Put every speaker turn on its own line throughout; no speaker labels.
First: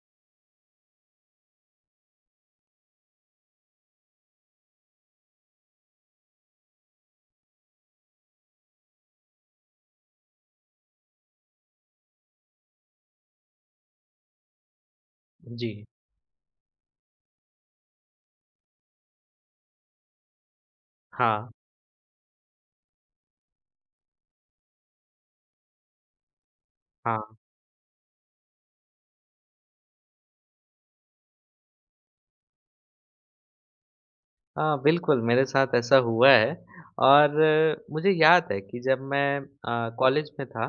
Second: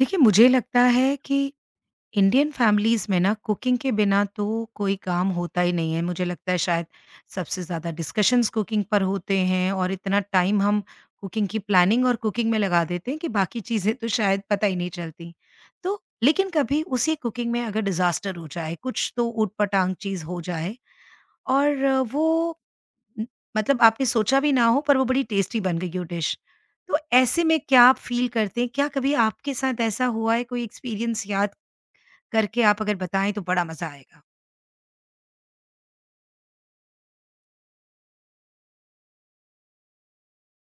देखिए, मुझे लगता है कि इंडियन फैमिलीज़ में ना कुकिंग के बिना तो कोई काम होता ही नहीं है। मुझे लगता है शायद सबसे ज़्यादा डिस्कशंस कुकिंग पर होते हैं और इतना टाइम हम कुकिंग की प्लानिंग और कुकिंग में लगा देते हैं कि बाकी चीज़ें तो शायद पता ही नहीं चलती।
जी,
तो लेकिन कभी उसी कुकिंग में अगर डिज़ास्टर हो जाए, कुछ तो ऊट-पटांग चीज़ हो जाए
हाँ,
और वो न- मतलब आपने सोचा भी ना हो पर वो बड़ी टेस्टी बन गई हो डिश, तो
हाँ।
ऐसे में क्या आप फील करते हैं? क्या कभी आपके साथ ऐसा हुआ है? कोई एक्सपीरियंस याद करके आप अगर बताएं तो बड़ा मजा आएगा।
हाँ, बिल्कुल मेरे साथ ऐसा हुआ है। और मुझे याद है कि जब मैं कॉलेज में था,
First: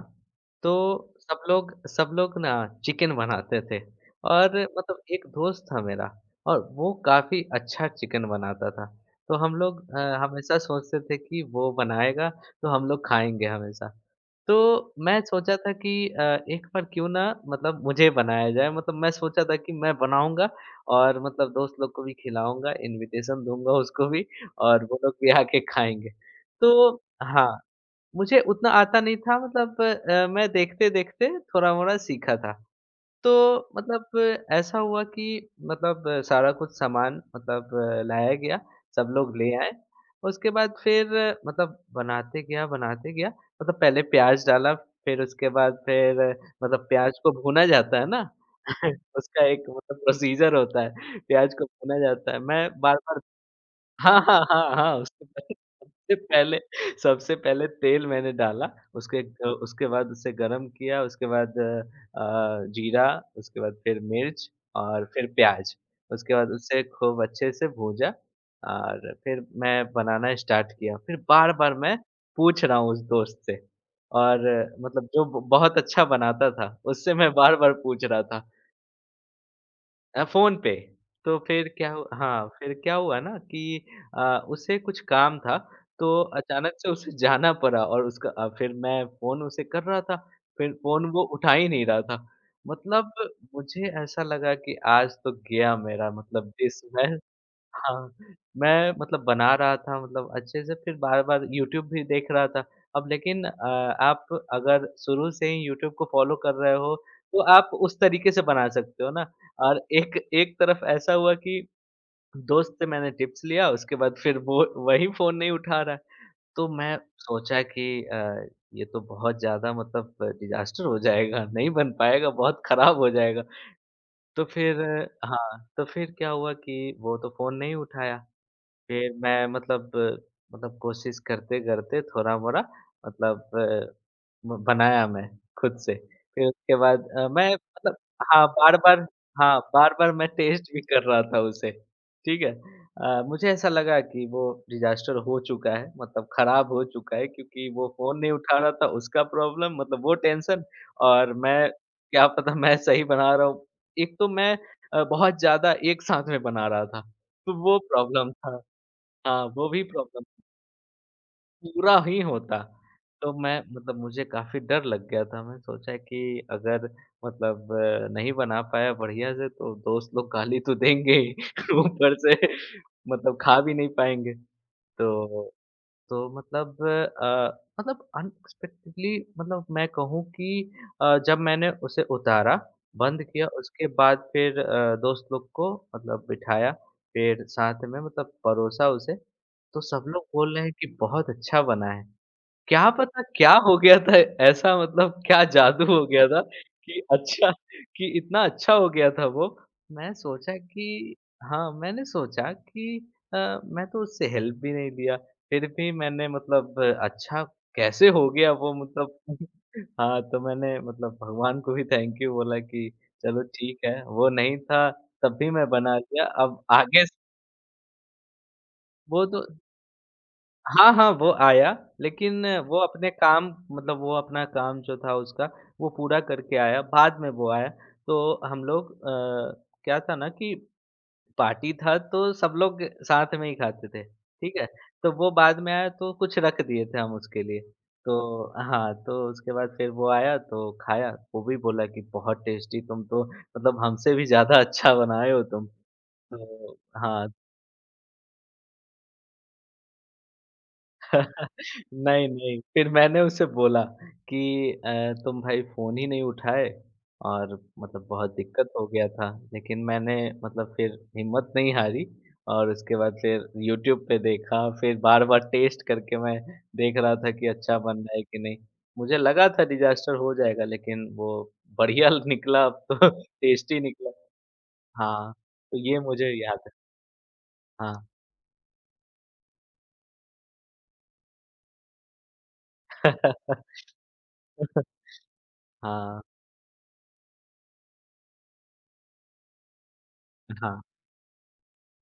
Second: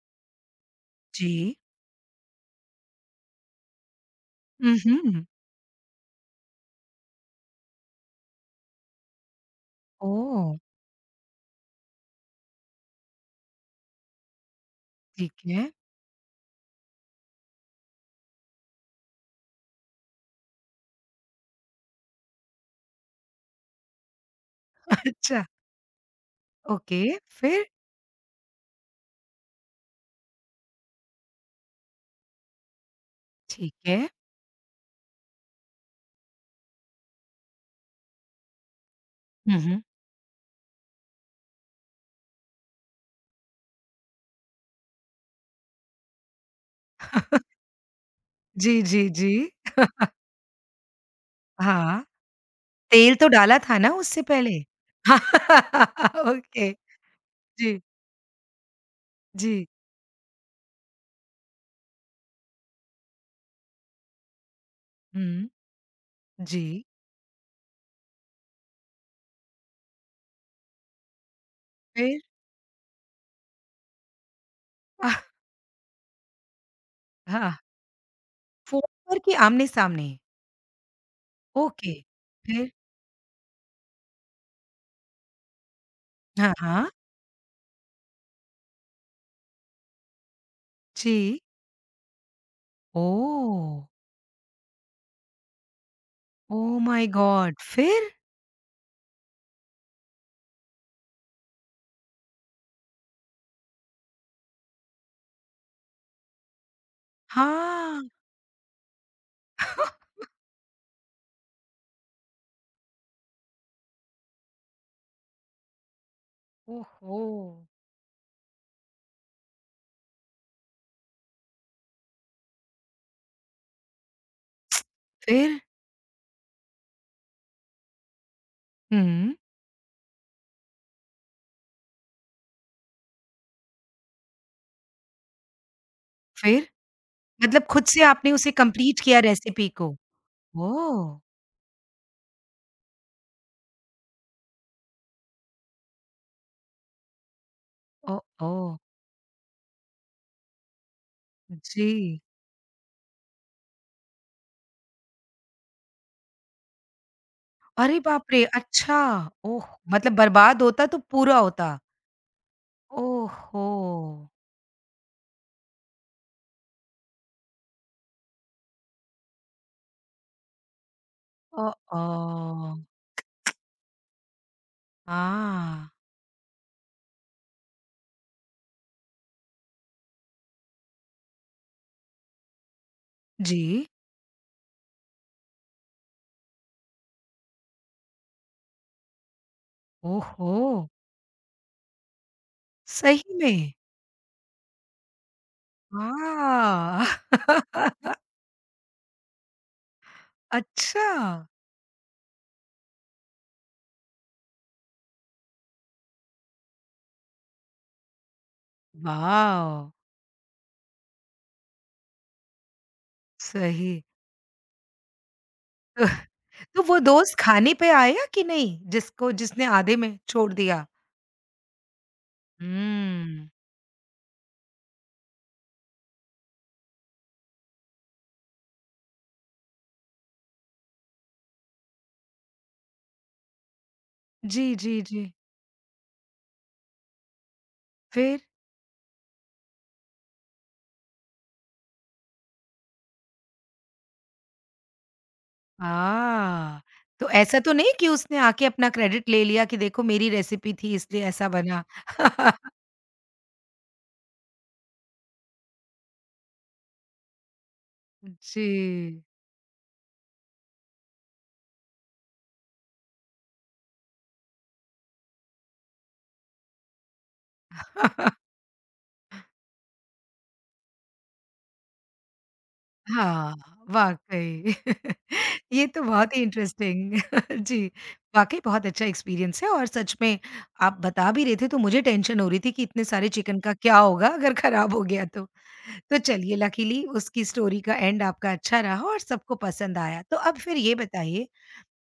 तो
जी।
सब लोग ना चिकन बनाते थे। और मतलब एक
हम्म।
दोस्त था मेरा, और वो काफ़ी अच्छा चिकन बनाता था। तो हम लोग हमेशा
ओ।
सोचते थे कि वो बनाएगा, तो हम लोग खाएँगे हमेशा। तो मैं
ठीक
सोचा
है।
था कि एक बार क्यों ना, मतलब मुझे बनाया जाए, मतलब मैं सोचा था कि मैं बनाऊँगा और मतलब दोस्त लोग को भी खिलाऊँगा, इन्विटेशन दूँगा उसको भी, और वो लोग भी
अच्छा।
आके खाएँगे। तो
ओके।
हाँ,
फिर?
मुझे उतना आता नहीं था, मतलब मैं देखते-देखते थोड़ा-मोड़ा सीखा था। तो
ठीक है।
मतलब ऐसा हुआ कि मतलब सारा कुछ सामान, मतलब लाया गया, सब लोग ले आए।
हम्म।
उसके बाद फिर मतलब बनाते गया, बनाते गया, मतलब पहले प्याज़ डाला, फिर उसके बाद फिर मतलब प्याज़ को भुना जाता है ना?
जी जी जी।
उसका एक मतलब प्रोसीज़र होता है, प्याज़ को भुना
हाँ,
जाता है। मैं
तेल
बार-बार,
तो डाला था ना
हाँ,
उससे
हाँ,
पहले।
हाँ, हाँ, उसके बाद सबसे पहले
ओके।
सबसे पहले
जी।
तेल मैंने डाला,
जी।
उसके बाद उसे गरम किया, उसके बाद जीरा, उसके बाद फिर मिर्च और फिर
हम्म।
प्याज। उसके बाद उसे
जी।
खूब अच्छे से भूजा और फिर मैं बनाना स्टार्ट किया। फिर बार-बार मैं
फिर?
पूछ रहा हूँ उस दोस्त से, और मतलब
आह,
जो ब बहुत अच्छा बनाता था, उससे मैं
हाँ,
बार-बार पूछ रहा था,
फोन पर कि आमने सामने?
फ़ोन पे। तो फिर क्या
ओके,
हु हाँ,
फिर?
फिर क्या हुआ ना कि अ, उसे कुछ काम था, तो
हाँ,
अचानक से
हाँ।
उसे जाना पड़ा। और फिर मैं फ़ोन उसे कर रहा था, फिर फ़ोन वो
जी।
उठा ही नहीं रहा था। मतलब
ओह!
मुझे ऐसा लगा कि आज तो गया मेरा, मतलब
ओह
जिस मैं
माय गॉड!
हाँ,
फिर?
मैं मतलब बना रहा था, मतलब अच्छे से। फिर बार-बार यूट्यूब भी देख रहा था। अब लेकिन आप अगर शुरू से ही यूट्यूब को फ़ॉलो कर रहे हो, तो आप उस
हाँ।
तरीके से बना सकते हो ना। और एक एक तरफ ऐसा हुआ कि दोस्त से मैंने टिप्स लिया, उसके बाद फिर वो वही फ़ोन नहीं उठा रहा है। तो मैं
ओहो!
सोचा कि अ, ये तो बहुत ज़्यादा, मतलब डिज़ास्टर हो जाएगा, नहीं बन पाएगा, बहुत खराब हो जाएगा। तो फिर
फिर?
हाँ, तो फिर क्या हुआ कि वो तो फ़ोन नहीं उठाया। फिर
हुँ,
मैं मतलब, मतलब कोशिश करते-करते, थोड़ा-मोड़ा मतलब अ, म बनाया मैं खुद से। फिर
फिर?
उसके बाद मैं
मतलब खुद
मतलब
से आपने
हाँ,
उसे कंप्लीट
बार-बार,
किया
हाँ,
रेसिपी को?
बार-बार मैं टेस्ट भी कर
ओह!
रहा था उसे, ठीक है? मुझे ऐसा लगा कि वो डिज़ास्टर हो चुका है, मतलब खराब हो चुका है क्योंकि वो फ़ोन
ओह,
नहीं उठा रहा
ओह!
था, उसका प्रॉब्लम, मतलब वो टेंशन। और मैं
जी।
क्या पता मैं सही बना रहा हूँ। एक तो मैं बहुत ज़्यादा एक साथ में बना रहा था, तो वो
अरे
प्रॉब्लम
बाप रे!
था।
अच्छा,
हाँ,
ओह!
वो भी
मतलब
प्रॉब्लम।
बर्बाद होता तो पूरा होता।
पूरा ही होता। तो मैं
ओहो!
मतलब मुझे काफ़ी डर लग गया था। मैं सोचा कि अगर मतलब नहीं बना पाया बढ़िया से, तो दोस्त लोग गाली तो देंगे
अ,
ही,
अ,
ऊपर से मतलब खा भी नहीं पाएँगे। तो
हाँ।
तो मतलब मतलब अनएक्सपेक्टेडली, मतलब मैं कहूँ कि जब मैंने उसे उतारा, बंद किया, उसके
जी।
बाद फिर दोस्त लोग को मतलब बिठाया, फिर साथ में मतलब परोसा उसे, तो सब लोग बोल
ओहो!
रहे हैं कि बहुत अच्छा बना है। क्या पता
सही
क्या
में?
हो गया था, ऐसा मतलब क्या जादू हो गया था कि
वाह!
अच्छा, कि इतना अच्छा हो गया था वो। मैं सोचा कि
अच्छा!
हाँ, मैंने सोचा कि मैं तो उससे हेल्प भी नहीं लिया। फिर भी मैंने मतलब अच्छा कैसे हो गया वो मतलब।
वाव!
हाँ, तो मैंने मतलब भगवान को भी थैंक यू बोला कि चलो ठीक है,
सही।
वो नहीं था तब भी मैं बना
तो
लिया। अब
तो वो
आगे स
दोस्त खाने पे आया कि नहीं,
वो
जिसको
तो
जिसने आधे में छोड़ दिया?
हाँ, हाँ, वो आया लेकिन वो अपने काम,
हुँ।
मतलब वो अपना काम जो था उसका, वो पूरा करके आया, बाद में वो आया। तो हम लोग क्या था ना कि पार्टी था, तो सब लोग साथ में ही खाते थे, ठीक
जी,
है?
जी,
तो
जी।
वो बाद में आया, तो कुछ रख दिए थे हम उसके लिए। तो
फिर?
हाँ, तो उसके बाद फिर वो आया तो खाया, वो भी बोला कि बहुत टेस्टी, तुम तो मतलब हमसे भी ज़्यादा अच्छा बनाए हो तुम। तो
आ!
हाँ,
तो ऐसा तो नहीं कि उसने आके अपना क्रेडिट ले लिया कि देखो मेरी रेसिपी थी इसलिए ऐसा बना?
नहीं, नहीं, फिर मैंने उसे बोला कि तुम भाई फ़ोन ही नहीं उठाए, और मतलब बहुत
जी।
दिक्कत हो गया था। लेकिन मैंने मतलब फिर हिम्मत नहीं हारी, और उसके बाद फिर यूट्यूब पे देखा, फिर बार-बार टेस्ट करके मैं देख रहा था कि अच्छा बन रहा है कि नहीं। मुझे लगा था डिज़ास्टर हो जाएगा, लेकिन वो बढ़िया निकला, अब तो
हाँ,
टेस्टी निकला।
वाक़ई।
हाँ, तो
ये
ये
तो
मुझे
बहुत ही
याद है।
इंटरेस्टिंग। जी,
हाँ।
वाक़ई बहुत अच्छा एक्सपीरियंस है। और सच में आप बता भी रहे थे तो मुझे टेंशन हो रही थी कि इतने सारे चिकन का क्या होगा अगर खराब हो गया तो। तो
हाँ,
चलिए, लकीली उसकी स्टोरी का एंड आपका अच्छा रहा और सबको पसंद आया। तो अब फिर
हाँ,
ये बताइए,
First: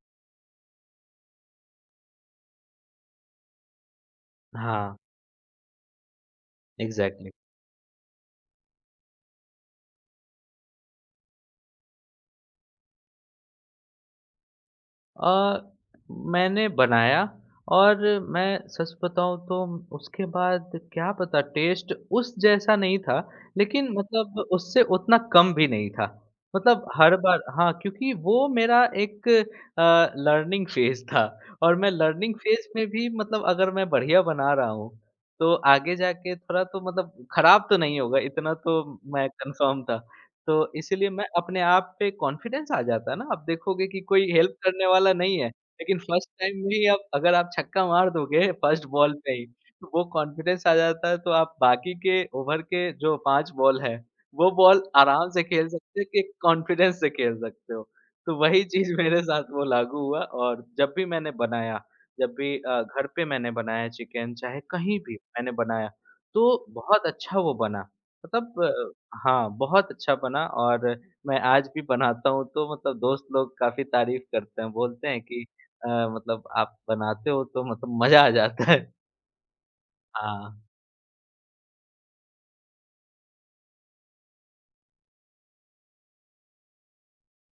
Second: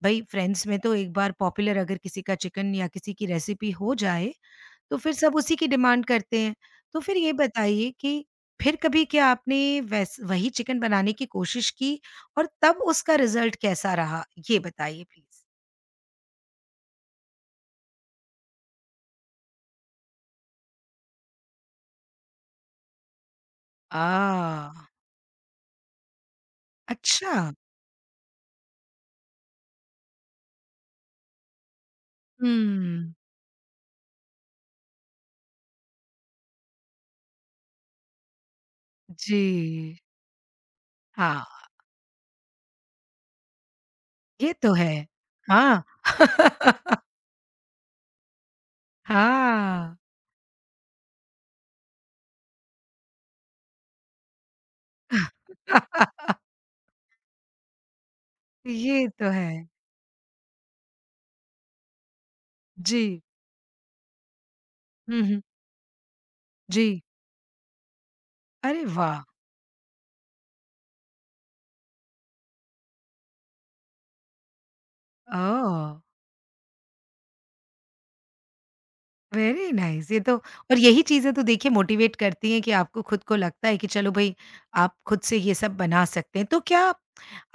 भई फ्रेंड्स में तो एक बार पॉपुलर अगर किसी का चिकन या किसी की रेसिपी हो जाए
हाँ,
तो फिर सब उसी की डिमांड करते हैं। तो फिर
एग्ज़ैक्टली।
ये बताइए कि फिर कभी क्या आपने वैस वही चिकन बनाने की कोशिश की और तब उसका रिज़ल्ट कैसा रहा? ये बताइए
अ,
प्लीज़?
मैंने बनाया, और मैं सच बताऊँ तो उसके बाद क्या पता, टेस्ट उस जैसा नहीं था, लेकिन मतलब उससे
आह!
उतना कम भी नहीं था। मतलब हर
अच्छा।
बार हाँ, क्योंकि वो मेरा एक लर्निंग फ़ेज़ था, और मैं लर्निंग फ़ेज़ में भी,
हुँ।
मतलब अगर मैं बढ़िया बना रहा हूँ, तो आगे जाके थोड़ा तो मतलब खराब तो नहीं होगा, इतना तो मैं
जी।
कन्फर्म था। तो इसीलिए मैं
हाँ,
अपने आप पे कॉन्फिडेंस आ जाता है ना, आप देखोगे कि कोई
ये
हेल्प
तो
करने
है।
वाला नहीं है,
हाँ।
लेकिन फर्स्ट टाइम में ही आप, अगर आप छक्का मार दोगे फर्स्ट बॉल पे ही, तो
हाँ।
वो कॉन्फिडेंस आ जाता है, तो आप बाकी के ओवर के जो 5 बॉल है, वो बॉल आराम से खेल सकते हो, कि कॉन्फिडेंस से खेल सकते हो। तो वही चीज़
ये
मेरे
तो है।
साथ वो लागू हुआ, और जब भी मैंने बनाया, जब भी
जी।
घर पे मैंने बनाया चिकन, चाहे कहीं भी
हुँ, हुँ।
मैंने बनाया, तो
जी।
बहुत अच्छा वो बना।
अरे
मतलब
वाह!
हाँ, बहुत अच्छा बना। और मैं आज भी बनाता हूँ तो मतलब दोस्त लोग काफ़ी तारीफ़ करते हैं, बोलते हैं कि
ओह!
अ, मतलब आप बनाते हो तो मतलब मज़ा आ जाता है।
वेरी नाइस, ये तो,
हाँ,
और यही चीज़ें तो देखिए मोटिवेट करती हैं कि आपको खुद को लगता है कि चलो भाई आप खुद से ये सब बना सकते हैं। तो क्या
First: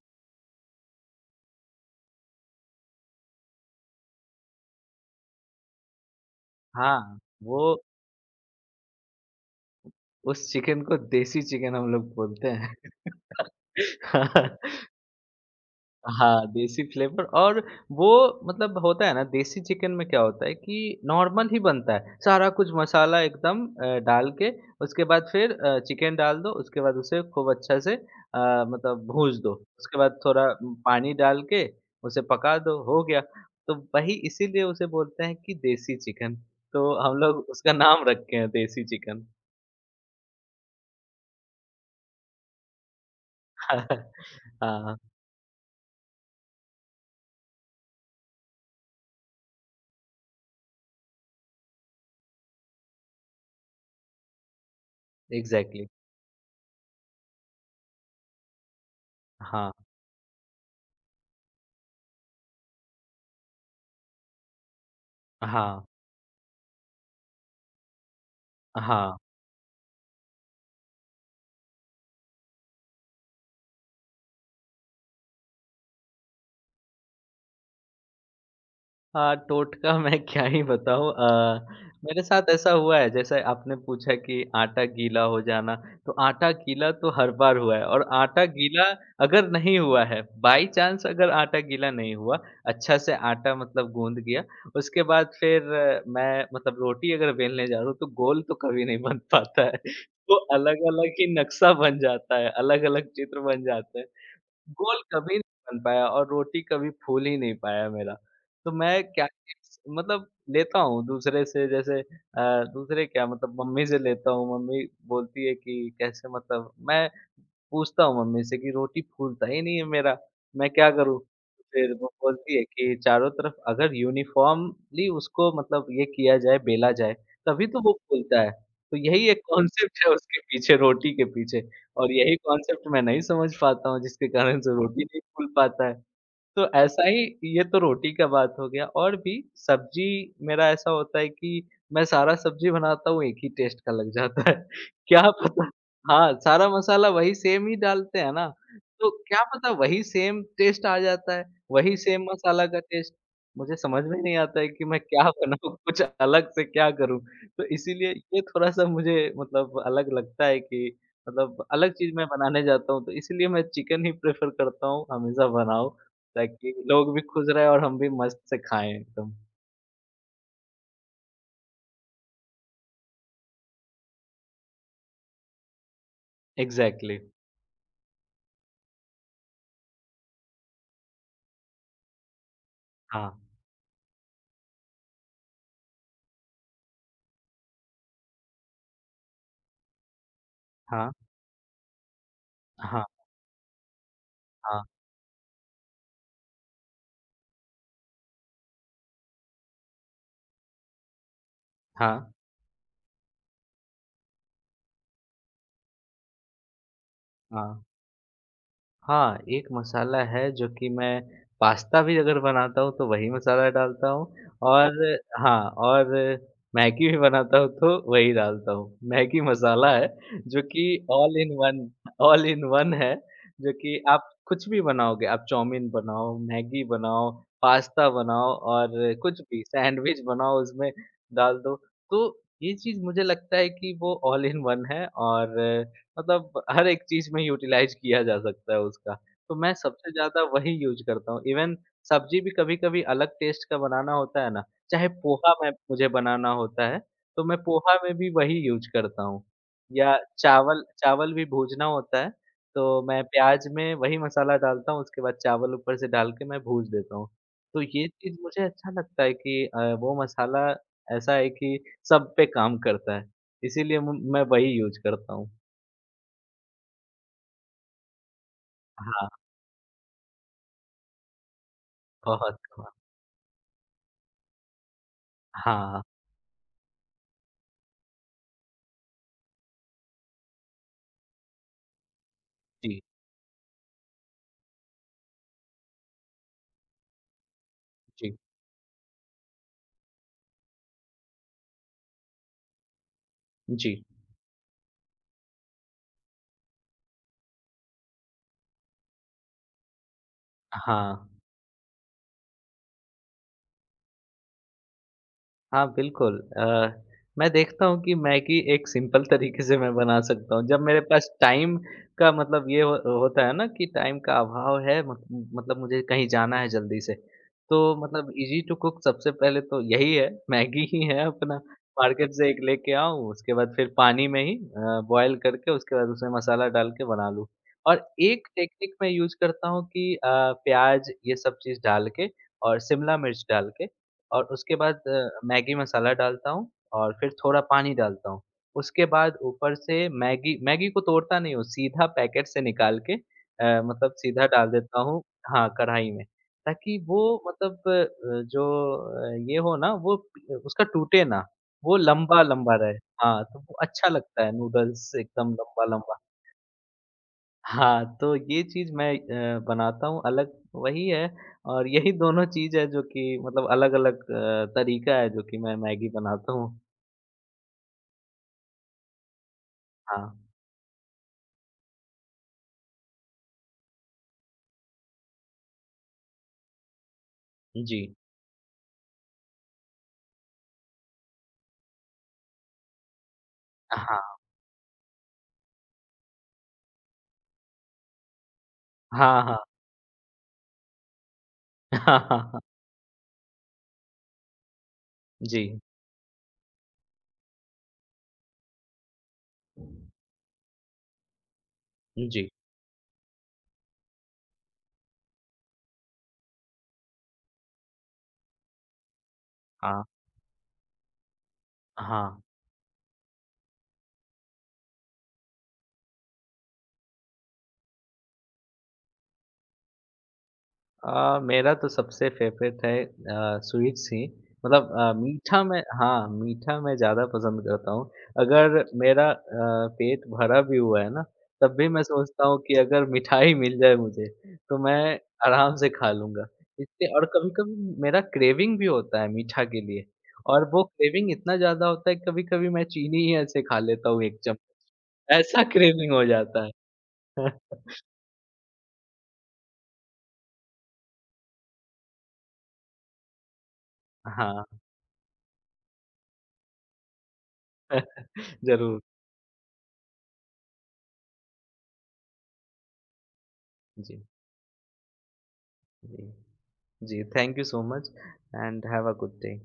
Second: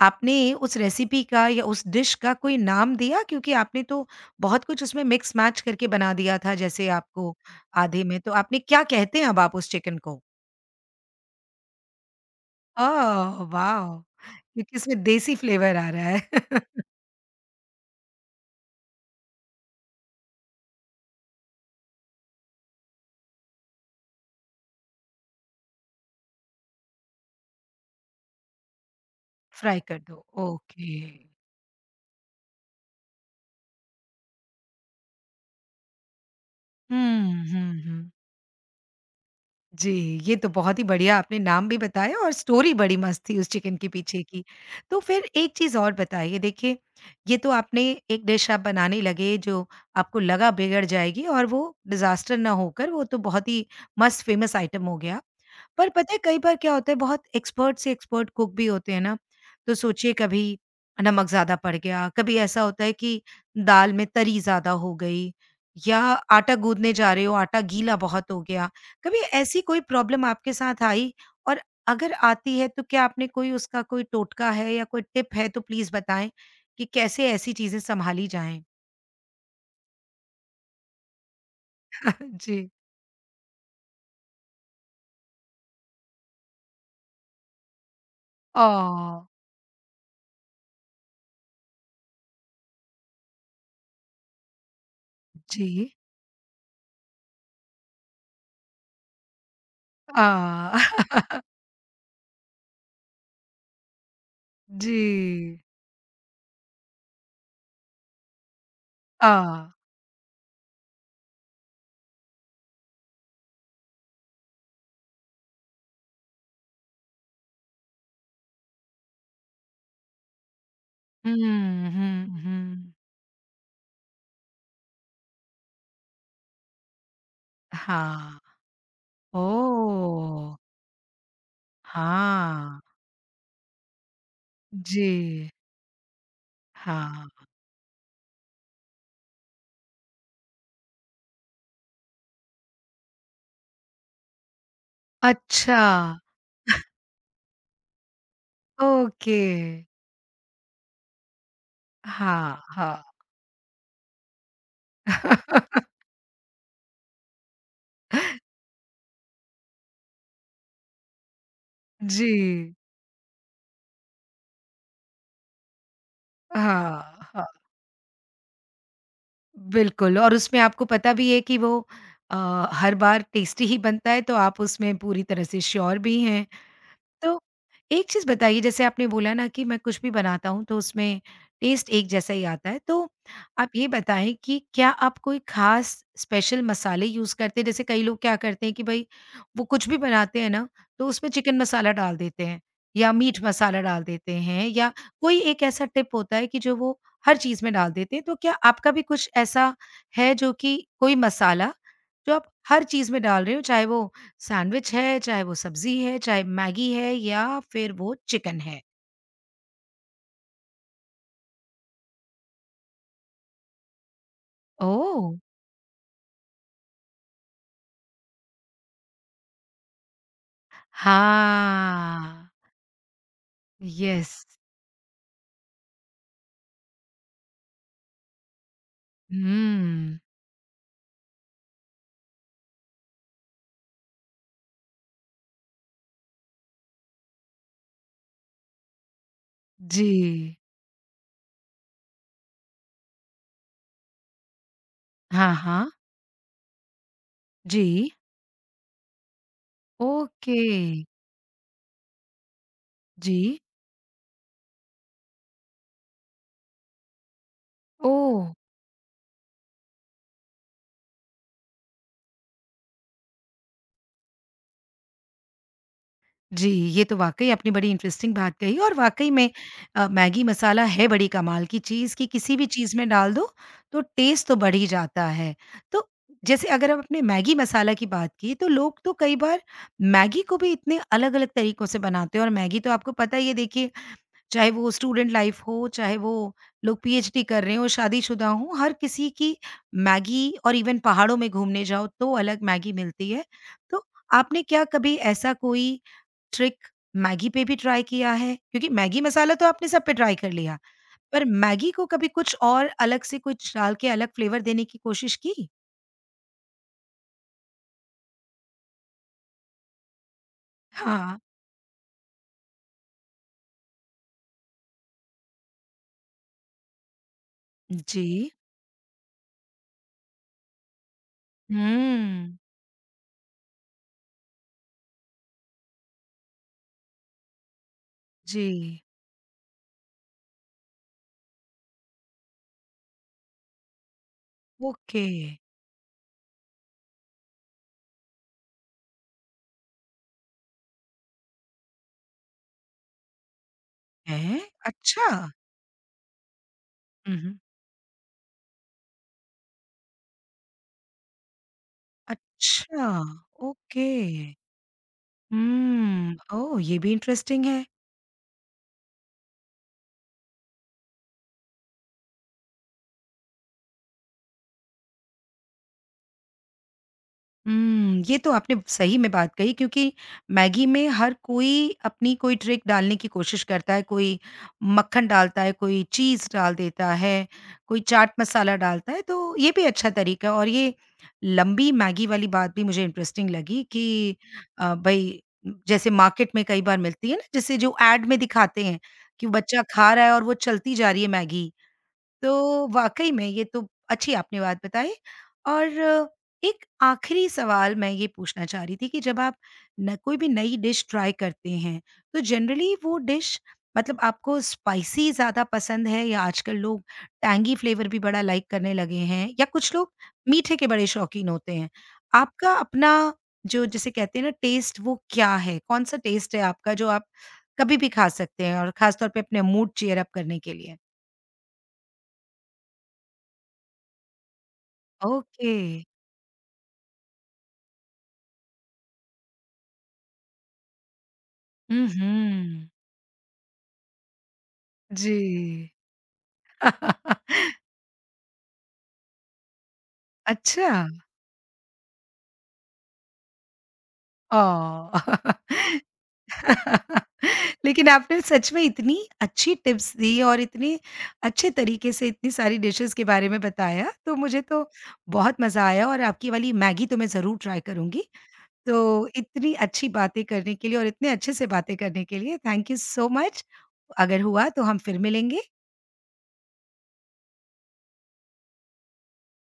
आपने उस रेसिपी का या उस डिश का कोई नाम दिया? क्योंकि आपने तो बहुत कुछ उसमें मिक्स मैच करके बना दिया था जैसे
हाँ,
आपको
वो
आधे में, तो आपने क्या कहते हैं अब आप उस चिकन को?
उस चिकन को देसी चिकन हम लोग बोलते हैं।
Oh wow!
हाँ।
क्योंकि इसमें देसी फ्लेवर आ रहा है।
हाँ, देसी फ्लेवर, और वो मतलब होता है ना देसी चिकन में क्या होता है कि नॉर्मल ही बनता है। सारा कुछ मसाला एकदम डाल के उसके बाद फिर चिकन डाल दो, उसके बाद उसे खूब अच्छा से मतलब भूँज दो।
फ्राई
उसके
कर दो,
बाद थोड़ा
ओके।
पानी डाल के उसे पका दो, हो गया। तो वही इसीलिए उसे बोलते हैं कि देसी चिकन। तो हम
हुँ,
लोग उसका
हुँ,
नाम
हुँ।
रखे हैं देसी चिकन।
जी, ये तो बहुत ही बढ़िया आपने नाम भी बताया और स्टोरी बड़ी मस्त थी उस चिकन के पीछे की।
हाँ,
तो फिर एक चीज़ और बताइए देखिए, ये तो आपने एक डिश आप बनाने लगे जो आपको लगा बिगड़ जाएगी और वो डिज़ास्टर ना होकर वो तो बहुत ही मस्त फ़ेमस आइटम हो गया।
एग्ज़ैक्टली।
पर पता है कई बार क्या होता है, बहुत एक्सपर्ट से एक्सपर्ट कुक भी होते हैं ना,
हाँ,
तो सोचिए कभी नमक ज़्यादा पड़ गया, कभी ऐसा होता है कि दाल में तरी ज़्यादा हो गई
हाँ,
या आटा गूँदने जा रहे हो, आटा गीला बहुत हो गया।
हाँ।
कभी ऐसी कोई प्रॉब्लम आपके साथ आई और अगर आती है तो क्या आपने कोई, उसका कोई टोटका है या कोई टिप है तो प्लीज़ बताएँ कि कैसे ऐसी चीज़ें सँभाली जाएँ?
हाँ, टोटका मैं क्या ही बताऊँ। मेरे साथ ऐसा
जी।
हुआ है जैसे आपने पूछा कि आटा गीला हो जाना, तो आटा गीला तो हर बार हुआ है, और आटा गीला
ओह!
अगर नहीं हुआ है, बाई चांस अगर आटा गीला नहीं हुआ, अच्छा से आटा मतलब गूँध गया, उसके बाद फिर
जी।
मैं मतलब रोटी अगर बेलने जा रहा हूँ, तो गोल तो कभी नहीं बन पाता है। वो अलग-अलग
आह!
ही नक्शा बन जाता है, अलग-अलग चित्र बन जाते हैं।
जी।
गोल कभी नहीं बन पाया, और रोटी कभी फूल ही नहीं पाया मेरा। तो मैं क्या
आह!
टिप्स मतलब लेता हूँ दूसरे से, जैसे दूसरे क्या, मतलब मम्मी से लेता हूँ। मम्मी बोलती है कि कैसे, मतलब मैं पूछता हूँ मम्मी से कि रोटी फूलता ही नहीं है मेरा, मैं क्या करूँ?
हुँ,
फिर वो
हुँ,
बोलती है
हुँ।
कि चारों तरफ अगर यूनिफ़ॉर्मली उसको मतलब ये किया जाए, बेला जाए, तभी तो वो
हाँ।
फूलता है। तो यही एक कॉन्सेप्ट है उसके
ओह!
पीछे, रोटी के पीछे, और यही
हाँ।
कॉन्सेप्ट मैं नहीं समझ पाता हूँ, जिसके कारण से रोटी
जी।
नहीं फूल पाता है। तो ऐसा ही,
हाँ।
ये तो रोटी का बात हो गया, और भी सब्ज़ी मेरा ऐसा होता है कि मैं सारा सब्ज़ी बनाता हूँ, एक ही टेस्ट का लग जाता है। क्या पता,
अच्छा।
हाँ, सारा मसाला वही सेम ही डालते हैं ना, तो
ओके।
क्या पता वही सेम टेस्ट आ जाता है, वही सेम
हाँ,
मसाला का
हाँ।
टेस्ट। मुझे समझ में नहीं आता है कि मैं क्या बनाऊँ, कुछ अलग से क्या करूँ? तो इसीलिए ये थोड़ा-सा मुझे मतलब अलग लगता है कि मतलब अलग चीज़ मैं
जी।
बनाने जाता हूँ, तो इसीलिए मैं चिकन ही प्रेफ़र करता हूँ, हमेशा बनाओ। ताकि लोग भी
हाँ,
खुश
हाँ।
रहे और हम भी मस्त से खाएँ एकदम।
बिल्कुल, और उसमें आपको पता भी है कि वो हर बार टेस्टी ही बनता है तो आप उसमें पूरी तरह से श्योर भी हैं।
एग्ज़ैक्टली।
तो एक चीज़ बताइए, जैसे आपने बोला ना कि मैं कुछ भी बनाता हूँ तो उसमें टेस्ट एक जैसा ही आता है। तो
हाँ,
आप ये बताएँ कि क्या आप कोई ख़ास स्पेशल मसाले यूज़ करते हैं? जैसे कई लोग क्या करते हैं कि भई वो कुछ भी बनाते हैं ना तो
हाँ,
उसमें चिकन मसाला डाल देते हैं
हाँ,
या मीट मसाला डाल देते हैं,
हाँ,
या कोई एक ऐसा टिप होता है कि जो वो हर चीज़ में डाल देते हैं। तो क्या आपका भी कुछ ऐसा है जो कि कोई मसाला
हाँ,
जो आप हर चीज़ में डाल रहे हो, चाहे वो सैंडविच है, चाहे वो सब्ज़ी है, चाहे मैगी है या
हाँ।
फिर वो चिकन है।
हाँ, एक मसाला है जो कि मैं पास्ता भी अगर बनाता हूँ तो वही मसाला डालता हूँ, और
ओह!
हाँ, और मैगी भी बनाता हूँ तो वही डालता हूँ। मैगी मसाला है जो कि ऑल इन वन, ऑल
हाँ,
इन वन है, जो कि आप
यस।
कुछ भी बनाओगे, आप चाउमीन बनाओ, मैगी बनाओ, पास्ता बनाओ, और कुछ भी
हुँ,
सैंडविच बनाओ, उसमें डाल दो। तो ये चीज़ मुझे लगता है कि वो ऑल इन वन है, और मतलब हर एक चीज़ में यूटिलाइज़ किया जा सकता है उसका। तो मैं
जी।
सबसे ज़्यादा वही यूज़ करता हूँ। इवन सब्ज़ी भी कभी-कभी अलग टेस्ट का बनाना होता है ना, चाहे
हाँ,
पोहा मैं
हाँ।
मुझे बनाना होता है, तो मैं पोहा
जी।
में भी वही यूज़ करता हूँ। या
ओके।
चावल चावल भी भूजना होता है, तो मैं
जी।
प्याज़ में वही मसाला डालता हूँ, उसके बाद चावल ऊपर से डाल के मैं भूज देता हूँ। तो ये चीज़
ओह!
मुझे अच्छा लगता है कि वो मसाला ऐसा है कि सब पे काम करता है। इसीलिए म मैं वही यूज़ करता हूँ।
जी, ये तो वाक़ई आपने बड़ी इंटरेस्टिंग बात कही और
हाँ।
वाक़ई में मैगी मसाला है बड़ी कमाल की चीज़ कि
बहुत
किसी भी
हुआ।
चीज़ में डाल दो, तो टेस्ट तो बढ़ ही जाता है।
हाँ,
तो जैसे अगर हम अपने मैगी मसाला की बात की, तो लोग तो कई बार मैगी को भी इतने अलग-अलग तरीकों से बनाते हैं और मैगी तो
जी,
आपको पता ही है देखिए, चाहे वो स्टूडेंट लाइफ़ हो, चाहे वो लोग पीएचडी कर रहे हों,
जी,
शादीशुदा हों, हर किसी की मैगी। और इवन पहाड़ों में घूमने जाओ, तो अलग मैगी मिलती है।
जी।
तो आपने क्या कभी ऐसा कोई ट्रिक मैगी पे भी ट्राई किया है? क्योंकि मैगी मसाला तो आपने सब पे ट्राई कर लिया,
हाँ,
पर मैगी को कभी कुछ और अलग से कुछ डाल के अलग फ्लेवर देने की कोशिश की?
हाँ, बिल्कुल। मैं देखता हूँ कि मैगी एक सिंपल तरीके से मैं बना सकता हूँ। जब मेरे पास
हाँ।
टाइम का मतलब ये हो होता है ना कि टाइम का अभाव है, मत मतलब मुझे कहीं जाना है जल्दी से। तो मतलब
जी।
ईज़ी टू कुक सबसे पहले तो यही है, मैगी ही है अपना। मार्केट से एक
हुँ।
लेके आओ, उसके बाद फिर पानी में ही बॉयल करके उसके बाद उसमें मसाला डाल के बना लूँ। और एक टेक्निक
जी।
मैं यूज़ करता हूँ कि प्याज़ ये सब चीज़ डाल के और शिमला मिर्च डाल के, और उसके बाद
ओके।
मैगी मसाला डालता हूँ, और फिर थोड़ा पानी डालता हूँ। उसके बाद ऊपर से मैगी, मैगी को तोड़ता नहीं हूँ, सीधा पैकेट से निकाल के मतलब सीधा
हैं?
डाल देता हूँ,
अच्छा।
हाँ, कढ़ाई में। ताकि वो
हुँ, हुँ।
मतलब जो ये हो ना, वो प उसका टूटे ना, वो लंबा-लंबा रहे।
अच्छा,
हाँ, तो वो
ओके।
अच्छा लगता है, नूडल्स एकदम लंबा-लंबा।
हुँ। ओह! ये भी इंटरेस्टिंग है।
हाँ, तो ये चीज़ मैं बनाता हूँ अलग, वही है। और यही दोनों चीज़ है जो कि मतलब अलग-अलग तरीका है जो कि मैं मैगी बनाता हूँ।
हुँ, ये तो आपने सही में बात कही क्योंकि
हाँ,
मैगी में हर कोई अपनी कोई ट्रिक डालने की कोशिश करता है, कोई मक्खन डालता है, कोई चीज़ डाल देता है,
जी।
कोई चाट मसाला डालता है, तो ये भी अच्छा तरीका है। और ये लंबी मैगी वाली बात भी मुझे इंटरेस्टिंग लगी कि
हाँ,
भई जैसे मार्केट में कई बार मिलती है ना, जैसे जो एड में दिखाते हैं
हाँ,
कि
हाँ।
बच्चा खा रहा है और वो चलती जा रही है मैगी।
हाँ, हाँ, हाँ।
तो वाक़ई में ये तो अच्छी आपने बात बताई,
जी,
और एक आख़िरी सवाल मैं ये पूछना चाह रही थी कि जब आप न कोई भी नई डिश ट्राई करते हैं, तो
जी।
जनरली वो डिश मतलब आपको स्पाइसी ज़्यादा पसंद है या आजकल लोग टैंगी फ्लेवर भी बड़ा लाइक करने लगे हैं या कुछ
हाँ,
लोग मीठे के बड़े शौकीन होते हैं।
हाँ।
आपका अपना जो जिसे कहते हैं ना टेस्ट, वो क्या है? कौन-सा टेस्ट है आपका जो आप कभी भी खा सकते हैं और ख़ास तौर पे अपने मूड चीयर अप करने के लिए?
मेरा तो सबसे फेवरेट है स्वीट्स ही, मतलब मीठा
ओके।
मैं, हाँ, मीठा मैं ज़्यादा पसंद करता हूँ। अगर मेरा पेट भरा भी हुआ है ना, तब भी मैं
हुँ,
सोचता हूँ कि
हुँ।
अगर मिठाई मिल जाए मुझे, तो मैं आराम से
जी।
खा लूँगा। इसलिए, और कभी-कभी मेरा क्रेविंग भी होता है मीठा के लिए, और वो
अच्छा।
क्रेविंग इतना ज़्यादा होता है, कभी-कभी मैं चीनी ही ऐसे खा लेता हूँ 1 चम्मच,
ओह!
ऐसा क्रेविंग हो जाता है।
लेकिन आपने सच में इतनी अच्छी टिप्स दी और इतने अच्छे तरीके से इतनी सारी डिशेज़ के बारे में बताया, तो मुझे
हाँ,
तो बहुत मज़ा आया और आपकी वाली मैगी तो मैं ज़रूर ट्राई करूँगी। तो
ज़रूर।
इतनी अच्छी बातें करने के लिए और इतने अच्छे से बातें करने के लिए थैंक यू सो मच।
जी,
अगर हुआ तो हम फिर मिलेंगे।
जी। Ji, thank you so much and have a good day.